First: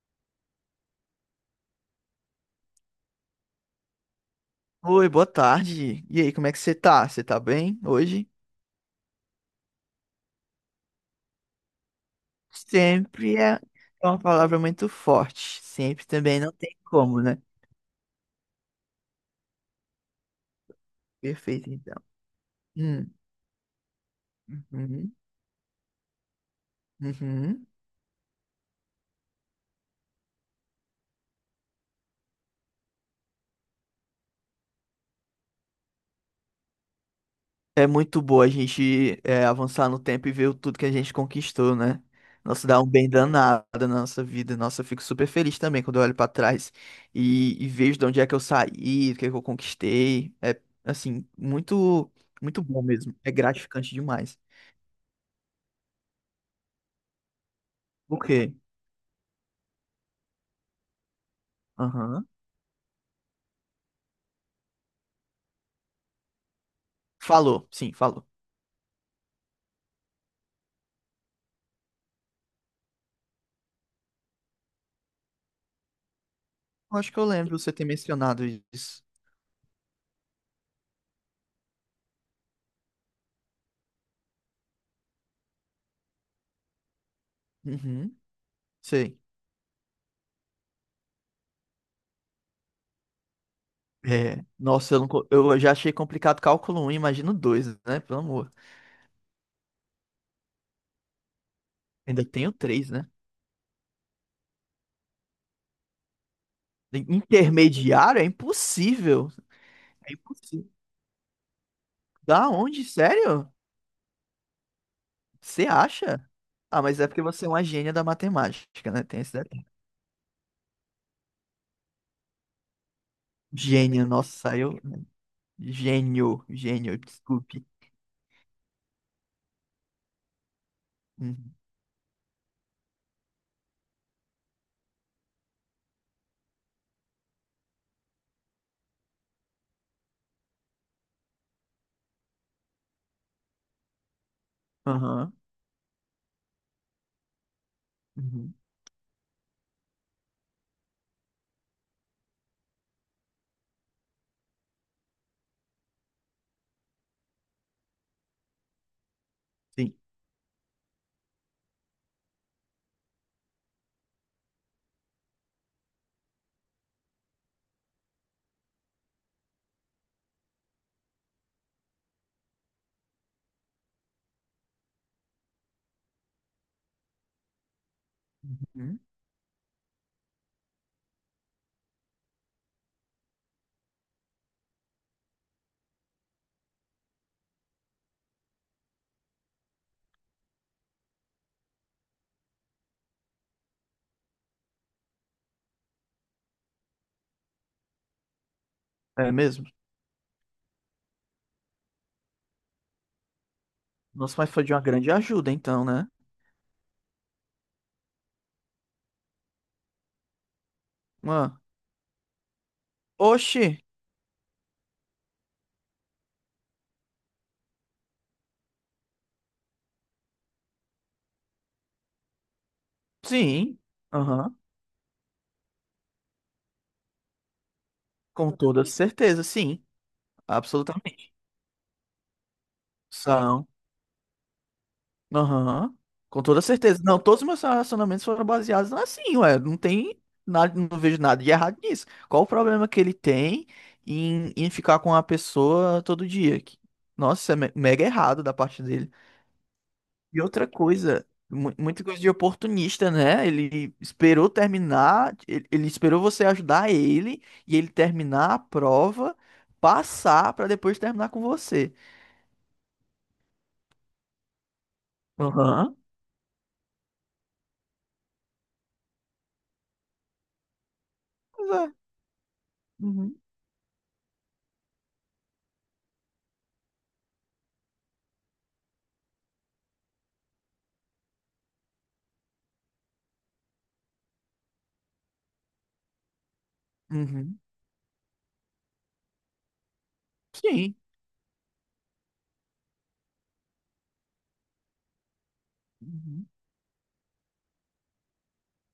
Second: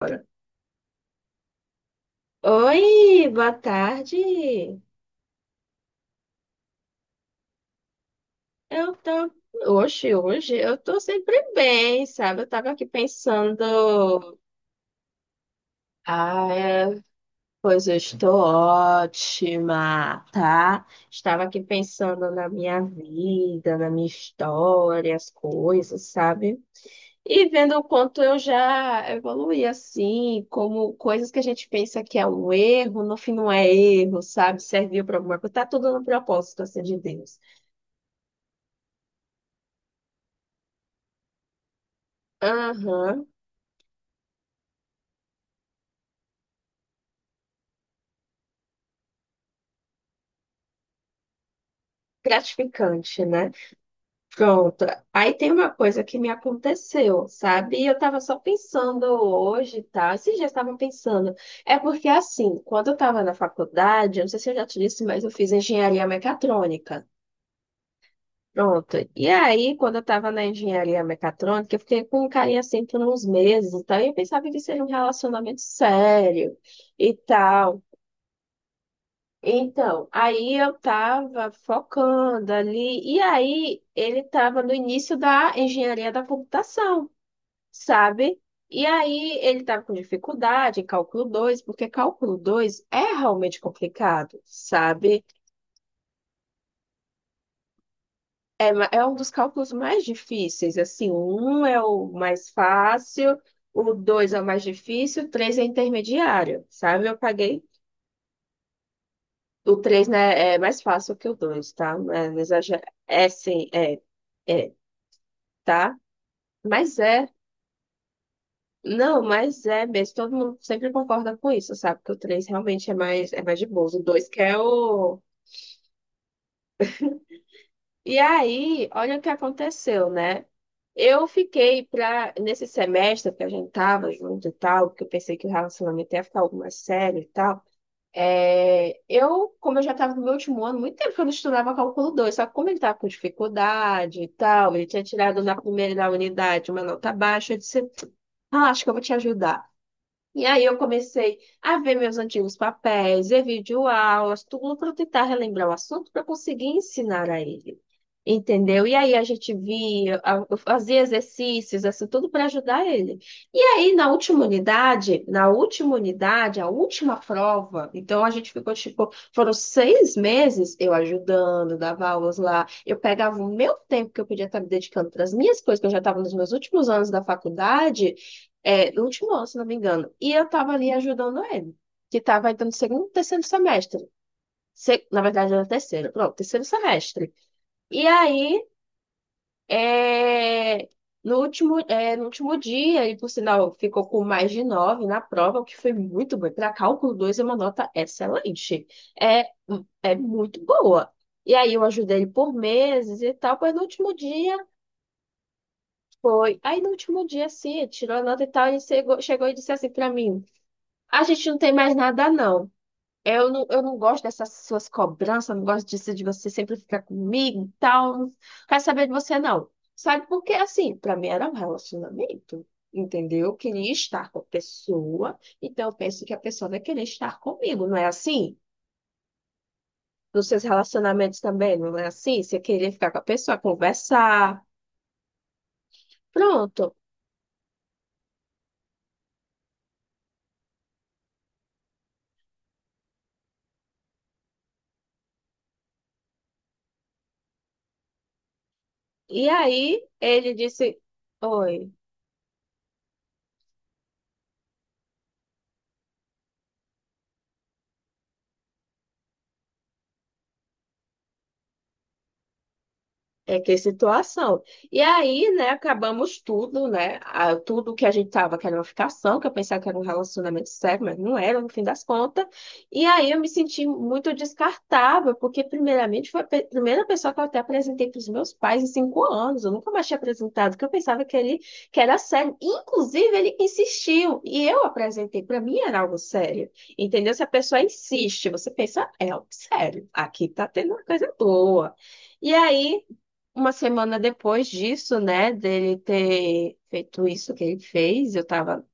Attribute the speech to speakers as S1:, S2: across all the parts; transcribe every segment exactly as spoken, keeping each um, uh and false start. S1: Olha, oi, boa tarde.
S2: Oi, boa tarde. E aí, como é que você tá? Você tá bem hoje?
S1: Eu tô hoje, hoje eu tô sempre bem, sabe? Eu tava aqui
S2: Sempre é é uma
S1: pensando,
S2: palavra muito forte. Sempre também
S1: ah,
S2: não tem
S1: é,
S2: como, né?
S1: pois eu estou ótima, tá? Estava aqui
S2: Perfeito, então.
S1: pensando na minha
S2: Hum,
S1: vida, na minha
S2: uhum,
S1: história, as coisas, sabe? E
S2: uhum.
S1: vendo o quanto eu já evoluí assim, como coisas que a gente pensa que é um erro, no fim não é erro, sabe? Serviu para alguma coisa, tá tudo no propósito assim de Deus.
S2: É muito boa a gente é, avançar no tempo e ver o tudo que a gente conquistou, né? Nossa, dá um bem
S1: Aham,
S2: danado na nossa vida. Nossa, eu fico super feliz também quando eu olho pra trás e, e vejo de onde é que eu saí, o que é que eu conquistei. É, assim, muito, muito bom mesmo.
S1: gratificante,
S2: É
S1: né?
S2: gratificante demais.
S1: Pronto. Aí tem uma coisa que me aconteceu, sabe? E eu
S2: O
S1: tava só
S2: quê?
S1: pensando hoje, tá? Esses dias estavam pensando. É porque,
S2: Aham.
S1: assim, quando eu tava na faculdade, eu não sei se eu já te disse, mas eu fiz engenharia mecatrônica.
S2: Falou, sim, falou.
S1: Pronto. E aí, quando eu tava na engenharia mecatrônica, eu fiquei com um carinha assim por uns meses e tal. E eu pensava que seria um relacionamento sério
S2: Eu
S1: e
S2: acho que eu lembro você
S1: tal.
S2: ter mencionado isso.
S1: Então, aí eu tava focando ali, e aí ele tava no início da engenharia da computação,
S2: Uhum,
S1: sabe? E
S2: sei.
S1: aí ele tava com dificuldade em cálculo dois porque cálculo dois é realmente complicado,
S2: É, nossa, eu, não,
S1: sabe?
S2: co- eu já achei complicado cálculo um, imagino dois, né? Pelo amor.
S1: É, ma- é um dos cálculos mais difíceis, assim, o um é o
S2: Ainda
S1: mais
S2: tenho três, né?
S1: fácil, o dois é o mais difícil, o três é intermediário, sabe? Eu paguei,
S2: Intermediário é impossível.
S1: o três
S2: É
S1: né, é
S2: impossível.
S1: mais fácil que o dois, tá? É, não
S2: Da
S1: exagera-
S2: onde?
S1: é
S2: Sério?
S1: sim, é. É,
S2: Você
S1: tá?
S2: acha? Ah,
S1: Mas
S2: mas é porque
S1: é,
S2: você é uma gênia da matemática, né? Tem
S1: não,
S2: esse
S1: mas
S2: detalhe.
S1: é mesmo. Todo mundo sempre concorda com isso, sabe? Que o três realmente é mais, é mais de boas. O
S2: Gênio,
S1: dois que é
S2: nossa, eu.
S1: o.
S2: Gênio, gênio, desculpe.
S1: E aí, olha o que aconteceu, né? Eu
S2: Uhum.
S1: fiquei pra, nesse semestre que a gente tava junto e tal, porque eu pensei que o relacionamento ia ficar algo mais sério e tal. É, eu, como eu já estava no meu último ano, muito tempo que eu não estudava cálculo dois, só que como ele estava com dificuldade e tal, ele tinha
S2: Aham.
S1: tirado na primeira da unidade uma nota baixa, eu disse,
S2: Uhum.
S1: ah, acho que eu vou te ajudar. E aí eu comecei a ver meus antigos papéis, ver videoaulas, tudo para tentar relembrar o assunto para conseguir ensinar a ele. Entendeu? E aí a gente
S2: Sim.
S1: via, a- eu fazia exercícios, assim, tudo para ajudar ele. E aí na última unidade, na última unidade, a última prova, então a gente ficou tipo, foram seis meses eu ajudando, dava aulas lá, eu pegava o meu tempo que eu podia estar me dedicando para as minhas coisas, que eu já estava nos meus últimos anos da faculdade. É,
S2: Uhum.
S1: no último ano, se não me engano. E eu tava ali ajudando ele, que tava entrando no segundo, terceiro semestre. Se- na verdade, era terceiro, pronto, terceiro semestre. E aí, é, no último, é, no último dia, ele, por sinal, ficou com mais de nove na prova, o que foi muito bom. Para cálculo dois é uma nota excelente.
S2: É
S1: É,
S2: mesmo?
S1: é muito boa. E aí, eu ajudei ele por meses e tal, mas no último
S2: Nossa, mas
S1: dia.
S2: foi de uma grande ajuda, então, né?
S1: Foi. Aí no último dia, assim, ele tirou a nota e tal, ele chegou, chegou e disse assim para mim. A gente não
S2: Uma.
S1: tem mais nada, não. Eu não,
S2: Oxi,
S1: eu não gosto dessas suas cobranças, não gosto disso de você sempre ficar comigo e tal. Não quero saber de você, não. Sabe por quê? Assim, pra mim era um relacionamento, entendeu? Eu
S2: sim.
S1: queria estar com a
S2: Aham.
S1: pessoa, então eu penso que a pessoa vai querer estar comigo, não é
S2: Com
S1: assim?
S2: toda certeza, sim.
S1: Nos seus
S2: Absolutamente.
S1: relacionamentos também, não é assim? Você queria ficar com a pessoa,
S2: São.
S1: conversar,
S2: Aham. Com toda
S1: pronto.
S2: certeza. Não, todos os meus relacionamentos foram baseados assim, ué. Não tem nada, não vejo nada de errado nisso. Qual o problema que ele tem em, em ficar com uma pessoa todo dia? Que- Nossa, isso é me- mega errado da parte dele.
S1: E aí
S2: E
S1: ele
S2: outra
S1: disse:
S2: coisa, mu-
S1: oi.
S2: muita coisa de oportunista, né? Ele esperou terminar, ele, ele esperou você ajudar ele e ele terminar a prova, passar pra depois terminar com você.
S1: É que é situação. E aí, né,
S2: Aham.
S1: acabamos tudo, né? a- Tudo que a gente tava, que era uma ficação, que eu pensava que era um relacionamento sério, mas não era, no
S2: Pois
S1: fim
S2: é.
S1: das contas. E aí
S2: Uhum.
S1: eu me senti muito descartável, porque primeiramente foi a pe- primeira pessoa que eu até apresentei para os meus pais em cinco anos. Eu nunca mais tinha apresentado, porque eu pensava que ele que era sério. Inclusive, ele insistiu. E eu apresentei, para mim era algo sério. Entendeu? Se a
S2: Uhum.
S1: pessoa insiste, você pensa, é algo sério. Aqui tá tendo
S2: Sim.
S1: uma coisa boa. E aí. Uma semana depois disso, né, dele
S2: Uhum.
S1: ter feito isso que ele fez, eu tava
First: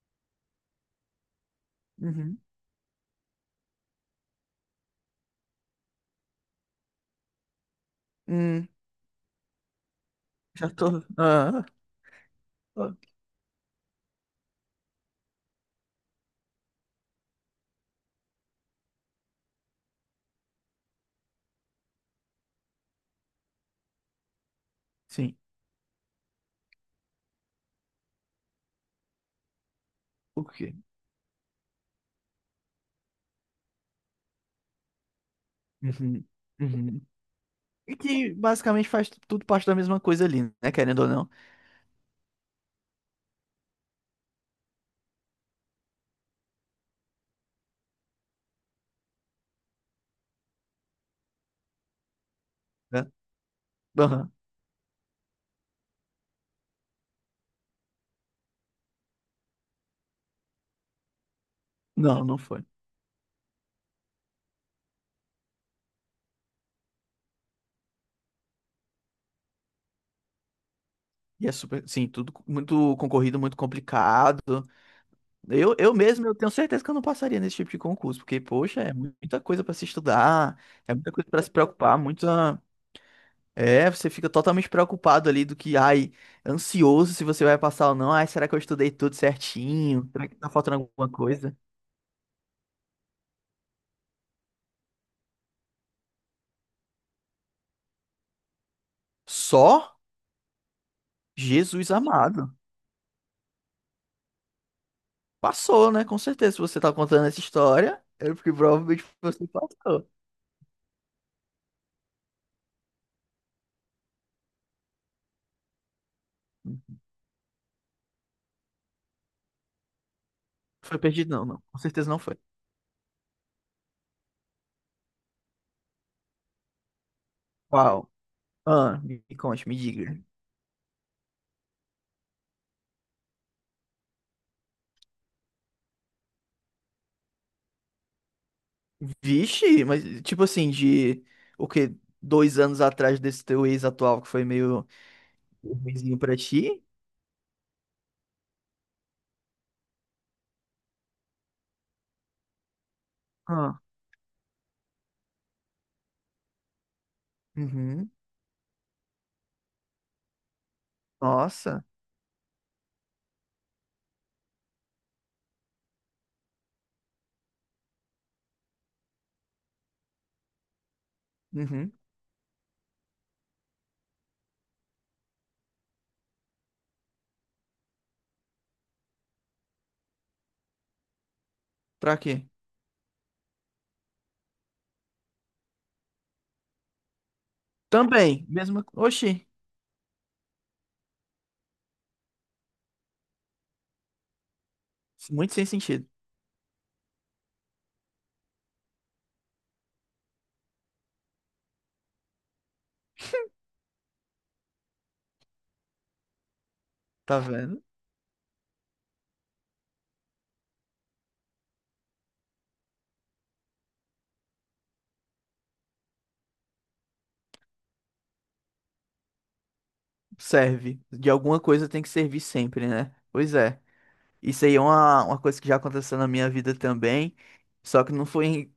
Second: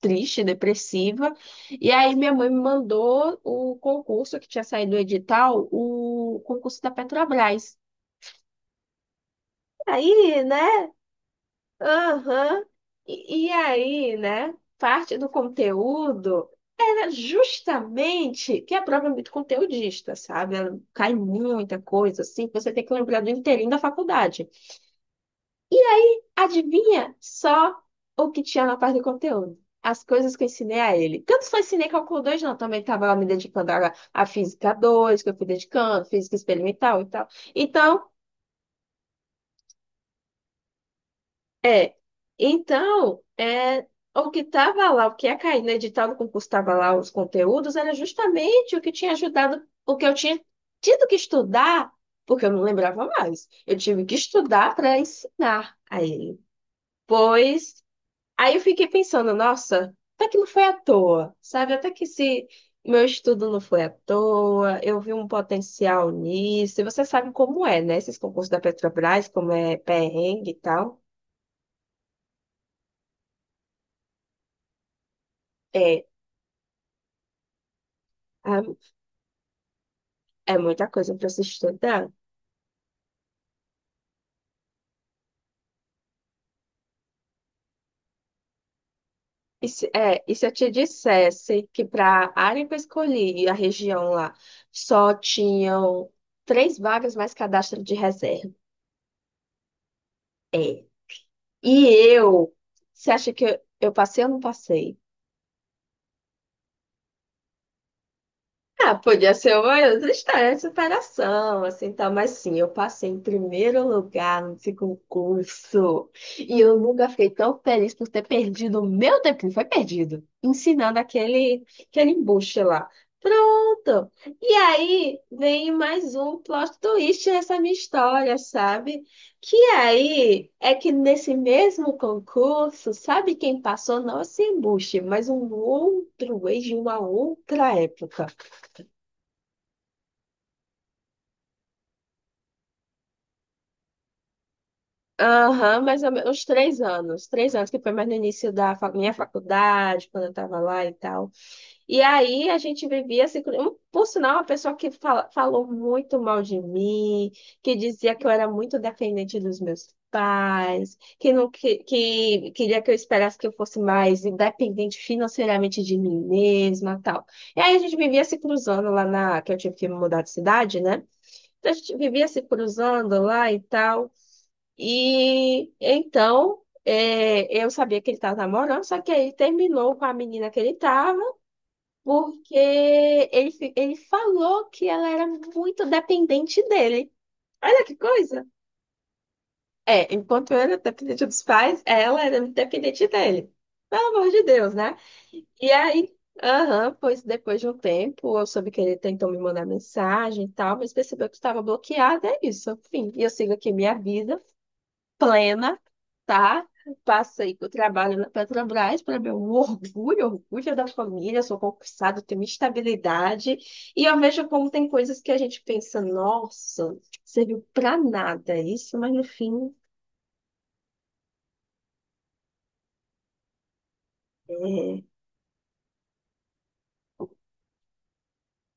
S1: triste, depressiva. E aí minha
S2: Uhum.
S1: mãe me mandou o concurso que tinha saído do edital, o concurso da Petrobras.
S2: Hum,
S1: Aí,
S2: já
S1: né?
S2: tô. Ah, ah.
S1: Aham.
S2: Ah.
S1: E, e aí, né? Parte do conteúdo era justamente que a prova é muito conteudista, sabe? Ela cai muita coisa, assim, que você tem que lembrar do inteirinho da faculdade.
S2: Sim.
S1: Adivinha só o que tinha na parte do conteúdo. As coisas que
S2: O
S1: eu
S2: quê?
S1: ensinei a ele. Que eu não só ensinei cálculo dois, não. Também estava lá me dedicando a à física dois, que eu fui dedicando,
S2: Uhum.
S1: física experimental
S2: Uhum.
S1: e tal.
S2: E
S1: Então,
S2: que basicamente faz tudo parte da mesma coisa ali, né? Querendo ou não,
S1: é. Então, é, o que estava lá, o que ia cair no edital do concurso, estava lá os conteúdos, era justamente o que tinha ajudado, o que eu tinha tido que estudar, porque eu não lembrava
S2: né?
S1: mais. Eu tive que
S2: Aham.
S1: estudar para ensinar a ele. Pois aí eu fiquei pensando, nossa, até que não foi à toa, sabe? Até que
S2: Não, não
S1: se
S2: foi.
S1: meu estudo não foi à toa, eu vi um potencial nisso. E você sabe como é, né? Esses concursos da Petrobras, como é perrengue e tal.
S2: E é super, sim, tudo co- muito concorrido, muito complicado. Eu, eu
S1: É,
S2: mesmo, eu tenho certeza que eu não passaria nesse tipo de concurso, porque,
S1: ah,
S2: poxa, é muita coisa para se
S1: é
S2: estudar,
S1: muita
S2: é muita
S1: coisa para
S2: coisa
S1: se
S2: para se preocupar,
S1: estudar.
S2: muita. É, você fica totalmente preocupado ali do que, ai, ansioso se você vai passar ou não. Ai, será que eu estudei tudo
S1: E se,
S2: certinho?
S1: é,
S2: Será
S1: e
S2: que
S1: se
S2: tá
S1: eu te
S2: faltando alguma coisa?
S1: dissesse que para a área que eu escolhi, a região lá, só tinham três vagas mais cadastro de reserva?
S2: Só.
S1: É. E
S2: Jesus amado.
S1: eu, você acha que eu, eu passei ou não passei?
S2: Passou, né? Com certeza, se você tá contando essa história, é porque
S1: Ah,
S2: provavelmente
S1: podia
S2: você
S1: ser uma
S2: passou.
S1: outra história de superação, assim, tal. Mas sim, eu passei em primeiro lugar nesse concurso. E eu nunca fiquei tão feliz por ter perdido o meu tempo, que não foi perdido,
S2: Foi
S1: ensinando
S2: perdido, não,
S1: aquele,
S2: não. Com certeza
S1: aquele
S2: não foi.
S1: embuste lá. Pronto! E aí vem mais um plot twist nessa minha
S2: Uau.
S1: história,
S2: Ah,
S1: sabe?
S2: me
S1: Que
S2: conte, me diga.
S1: aí é que nesse mesmo concurso, sabe quem passou? Não esse embuste, mas um outro ex de uma outra época.
S2: Vixe, mas tipo assim, de o quê? Dois anos atrás desse teu ex atual que foi meio
S1: Aham, mais ou
S2: ruimzinho
S1: menos,
S2: pra
S1: uns três
S2: ti?
S1: anos. Três anos, que foi mais no início da fa- minha faculdade, quando eu estava lá e tal. E aí a gente vivia assim. com- um-
S2: Ah,
S1: Por sinal, uma pessoa que fala- falou muito mal de mim, que
S2: uhum.
S1: dizia que eu era muito dependente dos meus pais, que, não, que,
S2: Nossa,
S1: que queria que eu esperasse que eu fosse mais independente financeiramente de mim mesma tal. E aí a gente vivia se cruzando lá na. Que eu tive que me mudar de cidade, né? Então a
S2: uhum.
S1: gente vivia se cruzando lá e tal. E então, é, eu sabia que ele estava namorando, só que aí ele terminou com a menina que ele estava,
S2: Pra quê?
S1: porque ele, fi- ele falou que ela era muito dependente dele. Olha que
S2: Também,
S1: coisa!
S2: mesma. Oxi,
S1: É, enquanto eu era dependente dos pais, ela era dependente dele. Pelo amor de Deus, né?
S2: muito sem
S1: E
S2: sentido.
S1: aí, aham, pois depois de um tempo, eu soube que ele tentou me mandar mensagem e tal, mas percebeu que estava bloqueada, é isso, enfim. E eu sigo aqui minha vida plena, tá?
S2: Tá
S1: Passei pro
S2: vendo?
S1: trabalho na Petrobras, para meu orgulho, orgulho da família, sou concursada, tenho minha estabilidade. E eu vejo como tem coisas que a gente pensa, nossa, serviu para nada isso, mas no fim,
S2: Serve. De alguma coisa tem que servir sempre, né? Pois é. Isso aí é
S1: é,
S2: uma, uma coisa que já aconteceu na minha vida também. Só que não foi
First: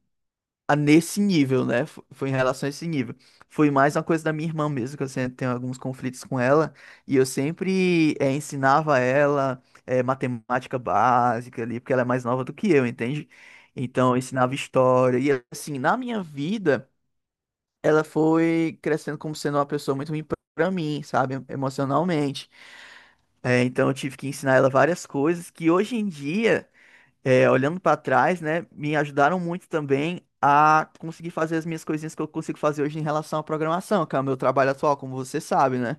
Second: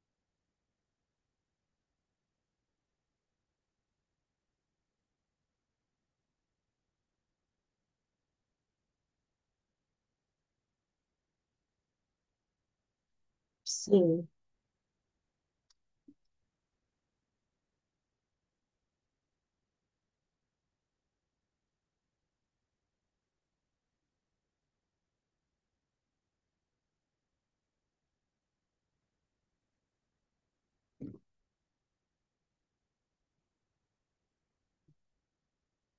S2: a nesse nível, né? Fo- Foi em relação a esse nível. Foi mais uma coisa da minha irmã mesmo, que eu sempre tenho alguns conflitos com ela, e eu sempre eh, ensinava ela eh, matemática básica ali, porque ela é mais nova do que eu, entende? Então, eu
S1: sim.
S2: ensinava história, e assim, na minha vida, ela foi crescendo como sendo uma pessoa muito ruim pra mim, sabe? Emocionalmente. Eh, então, eu tive que ensinar ela várias coisas que hoje em dia é, olhando para trás, né, me ajudaram muito também a conseguir fazer as minhas coisinhas que eu consigo fazer hoje em relação à programação, que é o meu trabalho atual, como você sabe, né?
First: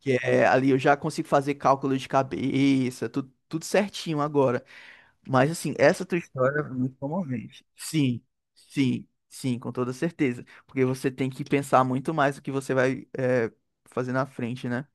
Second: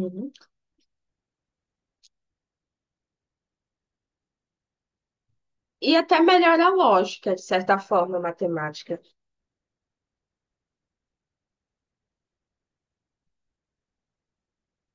S2: Que é ali eu já consigo fazer cálculo de cabeça, tudo, tudo certinho agora. Mas assim,
S1: E
S2: essa
S1: até
S2: tua história é
S1: melhora a
S2: muito
S1: lógica, de
S2: comovente.
S1: certa forma, a
S2: Sim,
S1: matemática.
S2: sim, sim, com toda certeza. Porque você tem que pensar muito mais o que você vai é, fazer na frente, né?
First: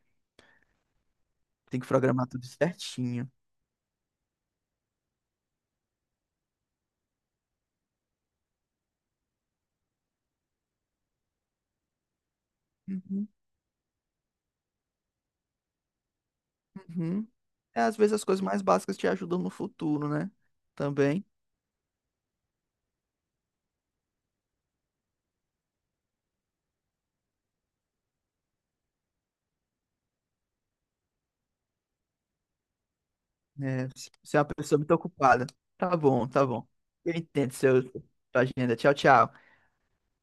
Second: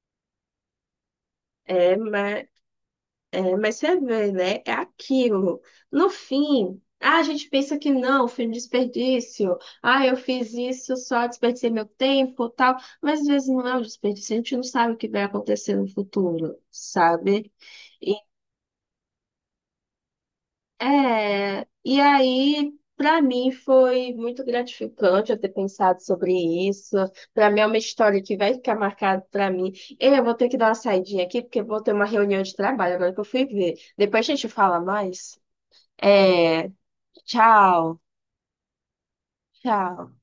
S2: Tem que
S1: É,
S2: programar tudo
S1: mas
S2: certinho.
S1: é, mas você vê, né? É aquilo. No fim, ah, a gente pensa que não, foi um desperdício. Ah, eu fiz isso, só desperdicei meu tempo, tal. Mas às
S2: Uhum,
S1: vezes não é um desperdício, a gente não sabe o que vai acontecer no futuro,
S2: uhum.
S1: sabe?
S2: É, às vezes
S1: E,
S2: as coisas mais básicas te ajudam no futuro, né? Também.
S1: é, e aí, para mim, foi muito gratificante eu ter pensado sobre isso. Para mim, é uma história que vai ficar marcada para mim. Eu vou ter que dar uma saidinha aqui, porque eu vou ter uma reunião de trabalho agora que eu fui ver.
S2: É, se
S1: Depois a
S2: se é uma
S1: gente fala
S2: pessoa muito
S1: mais.
S2: ocupada. Tá bom, tá bom.
S1: É,
S2: Eu entendo seu,
S1: tchau,
S2: sua agenda. Tchau, tchau.
S1: tchau.